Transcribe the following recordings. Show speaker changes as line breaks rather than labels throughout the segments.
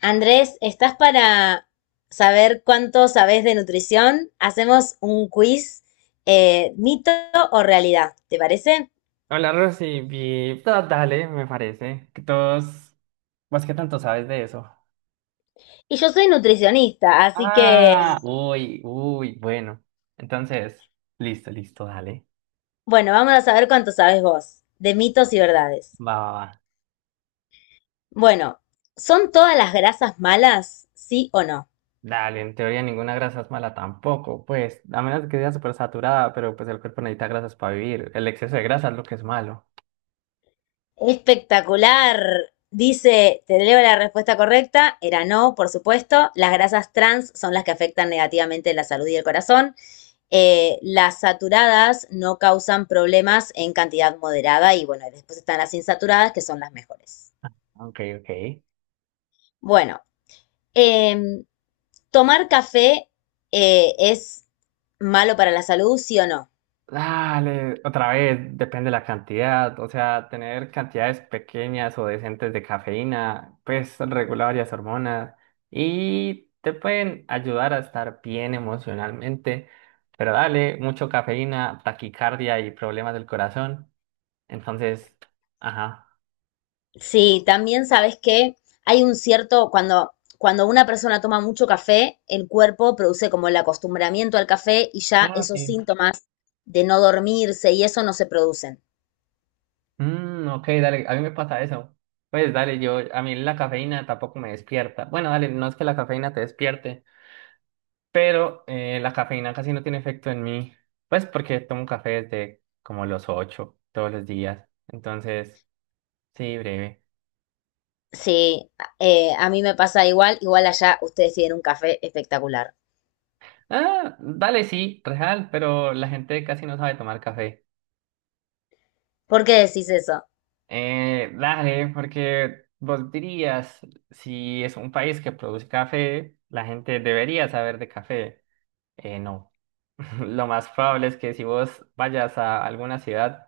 Andrés, ¿estás para saber cuánto sabes de nutrición? Hacemos un quiz, mito o realidad, ¿te parece?
Hola, Rosy. Dale, me parece. Que todos. ¿Vos qué tanto sabes de eso?
Y yo soy nutricionista, así que,
Ah, uy, uy, bueno. Entonces, listo, listo, dale.
bueno, vamos a saber cuánto sabes vos de mitos y verdades.
Va, va, va.
Bueno, ¿son todas las grasas malas? ¿Sí o no?
Dale, en teoría ninguna grasa es mala tampoco. Pues, a menos que sea súper saturada, pero pues el cuerpo necesita grasas para vivir. El exceso de grasa es lo que es malo.
Espectacular. Dice, te leo la respuesta correcta, era no, por supuesto. Las grasas trans son las que afectan negativamente la salud y el corazón. Las saturadas no causan problemas en cantidad moderada y bueno, después están las insaturadas que son las mejores.
Ok, ok.
Bueno, eh, tomar café es malo para la salud, ¿sí o no?
Dale, otra vez, depende de la cantidad. O sea, tener cantidades pequeñas o decentes de cafeína, pues regula varias hormonas y te pueden ayudar a estar bien emocionalmente. Pero dale, mucho cafeína, taquicardia y problemas del corazón. Entonces, ajá.
Sí, también sabes que hay un cierto, cuando una persona toma mucho café, el cuerpo produce como el acostumbramiento al café y ya
Ah,
esos
sí.
síntomas de no dormirse y eso no se producen.
Mm, ok, dale, a mí me pasa eso. Pues dale, yo, a mí la cafeína tampoco me despierta. Bueno, dale, no es que la cafeína te despierte. Pero la cafeína casi no tiene efecto en mí, pues porque tomo café desde como los 8 todos los días. Entonces, sí, breve.
Sí, a mí me pasa igual, igual allá ustedes tienen un café espectacular.
Ah, dale, sí, real, pero la gente casi no sabe tomar café.
¿Por qué decís eso?
Dale, porque vos dirías, si es un país que produce café, la gente debería saber de café. No. Lo más probable es que si vos vayas a alguna ciudad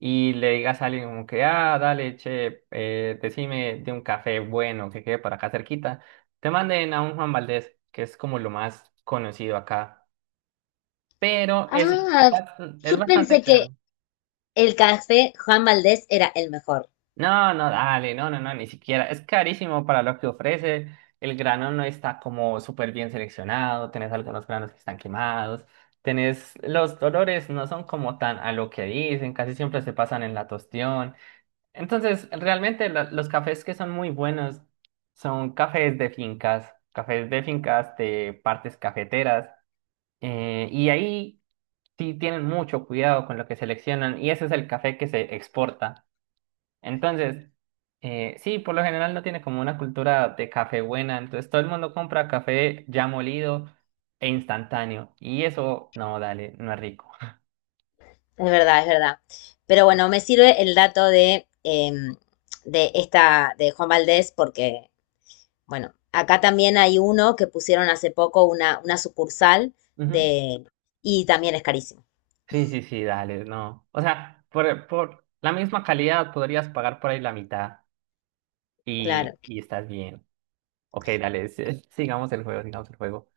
y le digas a alguien como que, ah, dale, che, decime de un café bueno que quede por acá cerquita, te manden a un Juan Valdez, que es como lo más conocido acá, pero es,
Ah,
es
yo
bastante
pensé que
caro.
el café Juan Valdés era el mejor.
No, no, dale, no, no, no, ni siquiera. Es carísimo para lo que ofrece. El grano no está como súper bien seleccionado, tenés algunos granos que están quemados, tenés los dolores no son como tan a lo que dicen, casi siempre se pasan en la tostión. Entonces, realmente los cafés que son muy buenos son cafés de fincas de partes cafeteras, y ahí sí tienen mucho cuidado con lo que seleccionan, y ese es el café que se exporta. Entonces, sí, por lo general no tiene como una cultura de café buena, entonces todo el mundo compra café ya molido e instantáneo, y eso, no, dale, no es rico.
Es verdad, es verdad. Pero bueno, me sirve el dato de, de esta, de Juan Valdés, porque, bueno, acá también hay uno que pusieron hace poco una sucursal de, y también es carísimo.
Sí, sí, sí, dale, no. O sea, por la misma calidad podrías pagar por ahí la mitad y,
Claro.
y estás bien. Ok, dale, sí, sigamos el juego, sigamos el juego.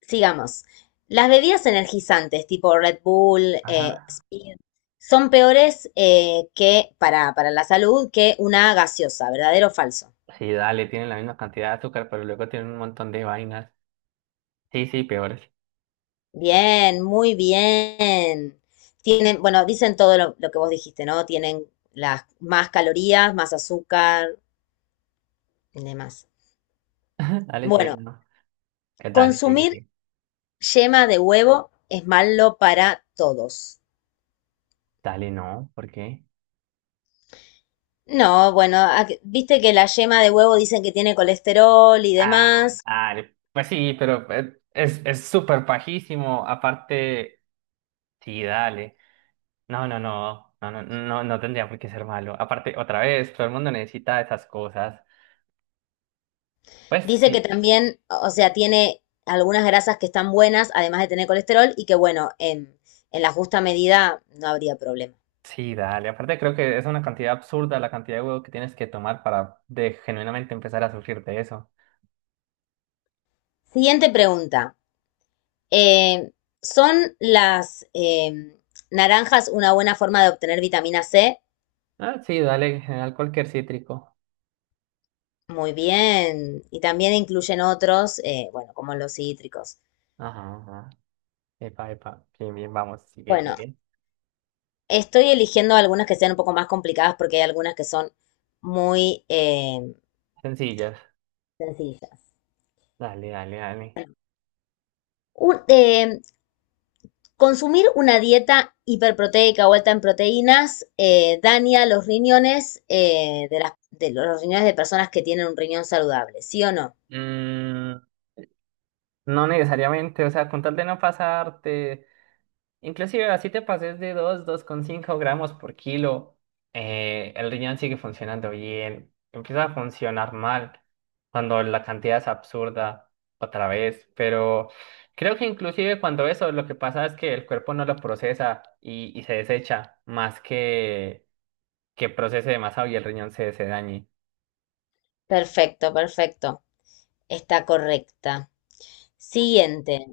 Sigamos. Las bebidas energizantes tipo Red Bull,
Ajá.
Speed, son peores que para la salud que una gaseosa, ¿verdadero o falso?
Sí, dale, tienen la misma cantidad de azúcar, pero luego tienen un montón de vainas. Sí, sí, peores.
Bien, muy bien. Tienen, bueno, dicen todo lo que vos dijiste, ¿no? Tienen las más calorías, más azúcar y demás.
Dale, sí,
Bueno,
no. Dale, sí, sí,
consumir
sí.
yema de huevo es malo para todos.
Dale, no, ¿por qué?
No, bueno, viste que la yema de huevo dicen que tiene colesterol y
Ah,
demás.
dale. Pues sí, pero es súper pajísimo. Aparte, sí, dale. No, no, no, no, no, no, no tendría por qué ser malo. Aparte, otra vez, todo el mundo necesita esas cosas. Pues
Dice que
sí,
también, o sea, tiene algunas grasas que están buenas, además de tener colesterol, y que bueno, en la justa medida no habría problema.
sí, dale. Aparte, creo que es una cantidad absurda la cantidad de huevo que tienes que tomar para de genuinamente empezar a sufrir de eso.
Siguiente pregunta. Eh, ¿Son las naranjas una buena forma de obtener vitamina C?
Ah, sí, dale, en general cualquier cítrico.
Muy bien. Y también incluyen otros, bueno, como los cítricos.
Ajá, ajá. Epa, epa. Bien, bien, vamos, sigue,
Bueno,
sigue.
estoy eligiendo algunas que sean un poco más complicadas porque hay algunas que son muy
Sencillas.
sencillas.
Dale, dale, dale.
Un- eh, Consumir una dieta hiperproteica o alta en proteínas daña los riñones de los riñones de personas que tienen un riñón saludable, ¿sí o no?
Mm, no necesariamente, o sea, con tal de no pasarte. Inclusive así te pases de 2, cinco gramos por kilo, el riñón sigue funcionando bien, empieza a funcionar mal cuando la cantidad es absurda otra vez, pero creo que inclusive cuando eso lo que pasa es que el cuerpo no lo procesa y, se desecha más que procese demasiado y el riñón se dañe.
Perfecto, perfecto. Está correcta. Siguiente.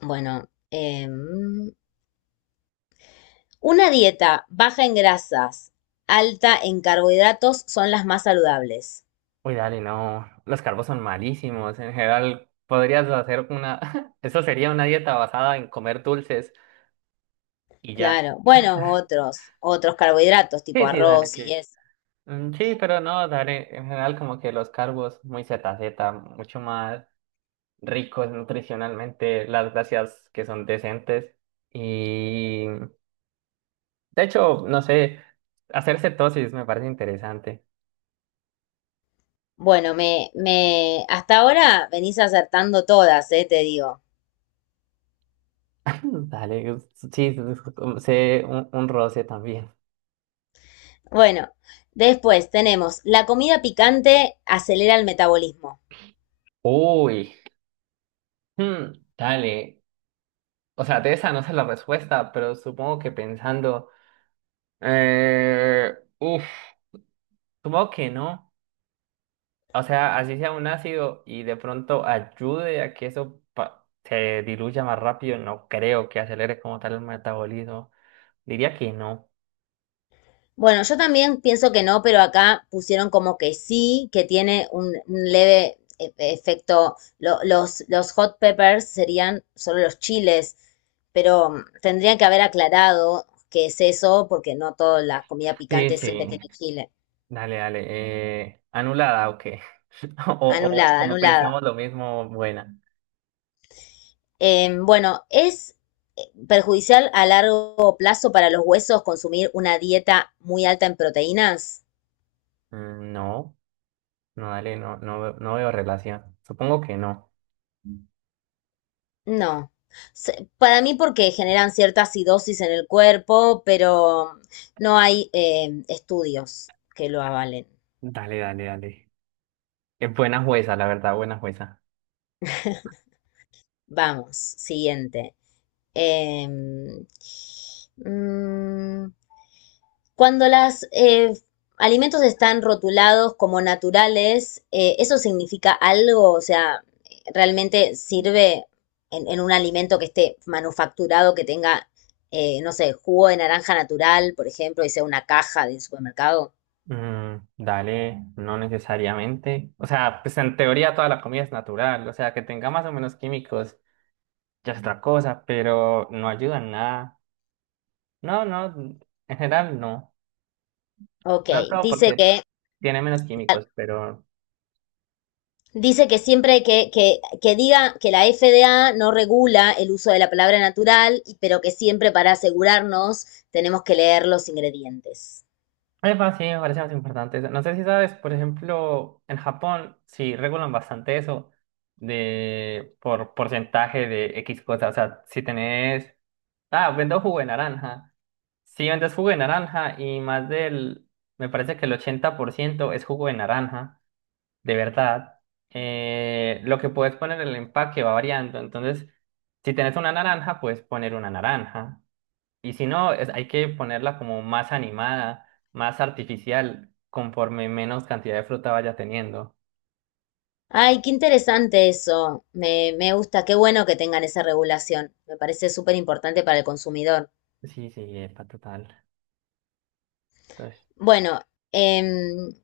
Bueno, una dieta baja en grasas, alta en carbohidratos son las más saludables.
Uy, dale, no, los carbos son malísimos, en general podrías hacer una, eso sería una dieta basada en comer dulces y ya.
Claro. Bueno, otros, otros carbohidratos tipo
Sí, sí, dale,
arroz
sí.
y eso.
Mm, sí, pero no, dale, en general como que los cargos muy ZZ, mucho más ricos nutricionalmente, las gracias que son decentes y de hecho, no sé, hacer cetosis me parece interesante.
Bueno, me, hasta ahora venís acertando todas, te digo.
Mm, dale, sí, sé un roce también.
Bueno, después tenemos, la comida picante acelera el metabolismo.
Uy, hmm, dale, o sea, de esa no sé la respuesta, pero supongo que pensando, eh, uf, supongo que no. O sea, así sea un ácido y de pronto ayude a que eso se diluya más rápido, no creo que acelere como tal el metabolismo. Diría que no.
Bueno, yo también pienso que no, pero acá pusieron como que sí, que tiene un leve efecto. Los hot peppers serían solo los chiles, pero mm, tendrían que haber aclarado qué es eso, porque no toda la comida
Sí,
picante siempre
sí.
tiene chile.
Dale, dale. ¿Anulada, o qué? O, o
Anulada,
como
anulada.
pensamos lo mismo, buena.
Bueno, es eh, perjudicial a largo plazo para los huesos consumir una dieta muy alta en proteínas.
Mm, no, no, dale, no, no, no veo relación. Supongo que no.
No. Para mí porque generan cierta acidosis en el cuerpo, pero no hay estudios que lo avalen.
Dale, dale, dale. Es buena jueza, la verdad, buena jueza.
Vamos, siguiente. Em, mm, Cuando los alimentos están rotulados como naturales, ¿eso significa algo? O sea, ¿realmente sirve en un alimento que esté manufacturado, que tenga, no sé, jugo de naranja natural, por ejemplo, y sea una caja del supermercado?
Mm, dale, no necesariamente. O sea, pues en teoría toda la comida es natural. O sea, que tenga más o menos químicos ya es otra cosa, pero no ayuda en nada. No, no, en general no.
Ok,
Tanto
dice
porque
que,
tiene menos químicos, pero...
dice que siempre que diga que la FDA no regula el uso de la palabra natural, pero que siempre para asegurarnos tenemos que leer los ingredientes.
Epa, sí, me parece más importante eso. No sé si sabes, por ejemplo, en Japón sí regulan bastante eso de por porcentaje de X cosas. O sea, si tenés, ah, vendo jugo de naranja. Sí, vendes jugo de naranja y más del, me parece que el 80% es jugo de naranja, de verdad. Lo que puedes poner en el empaque va variando. Entonces, si tenés una naranja, puedes poner una naranja. Y si no, hay que ponerla como más animada, más artificial, conforme menos cantidad de fruta vaya teniendo.
Ay, qué interesante eso. Me gusta, qué bueno que tengan esa regulación. Me parece súper importante para el consumidor.
Sí, sí, epa, total. Entonces.
Bueno, em,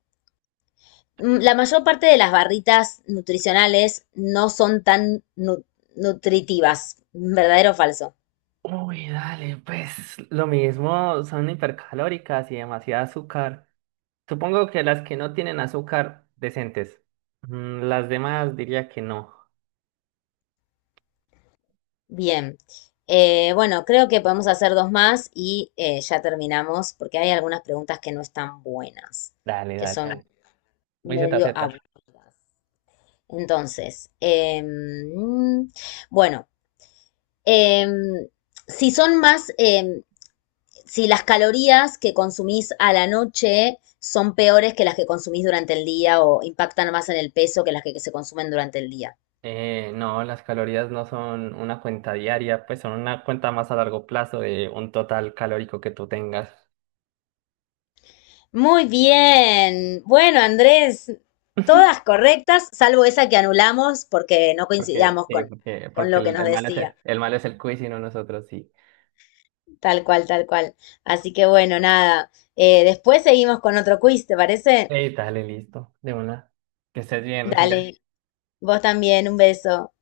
la mayor parte de las barritas nutricionales no son tan nutritivas, ¿verdadero o falso?
Uy, dale, pues lo mismo, son hipercalóricas y demasiado azúcar. Supongo que las que no tienen azúcar, decentes. Las demás diría que no.
Bien. Bueno, creo que podemos hacer dos más y ya terminamos porque hay algunas preguntas que no están buenas,
Dale,
que
dale,
son
dale. Muy
medio
ZZ.
aburridas. Entonces, bueno. Eh, si son más, eh, si las calorías que consumís a la noche son peores que las que consumís durante el día o impactan más en el peso que las que se consumen durante el día.
No, las calorías no son una cuenta diaria, pues son una cuenta más a largo plazo de un total calórico que tú tengas.
Muy bien. Bueno, Andrés, todas correctas, salvo esa que anulamos porque no
Porque,
coincidíamos
sí, porque,
con
porque
lo que nos decía.
el mal es el quiz y no nosotros, sí.
Tal cual, tal cual. Así que bueno, nada. Después seguimos con otro quiz, ¿te parece?
Ey, dale, listo, de una. Que estés bien, Rocío.
Dale, vos también, un beso.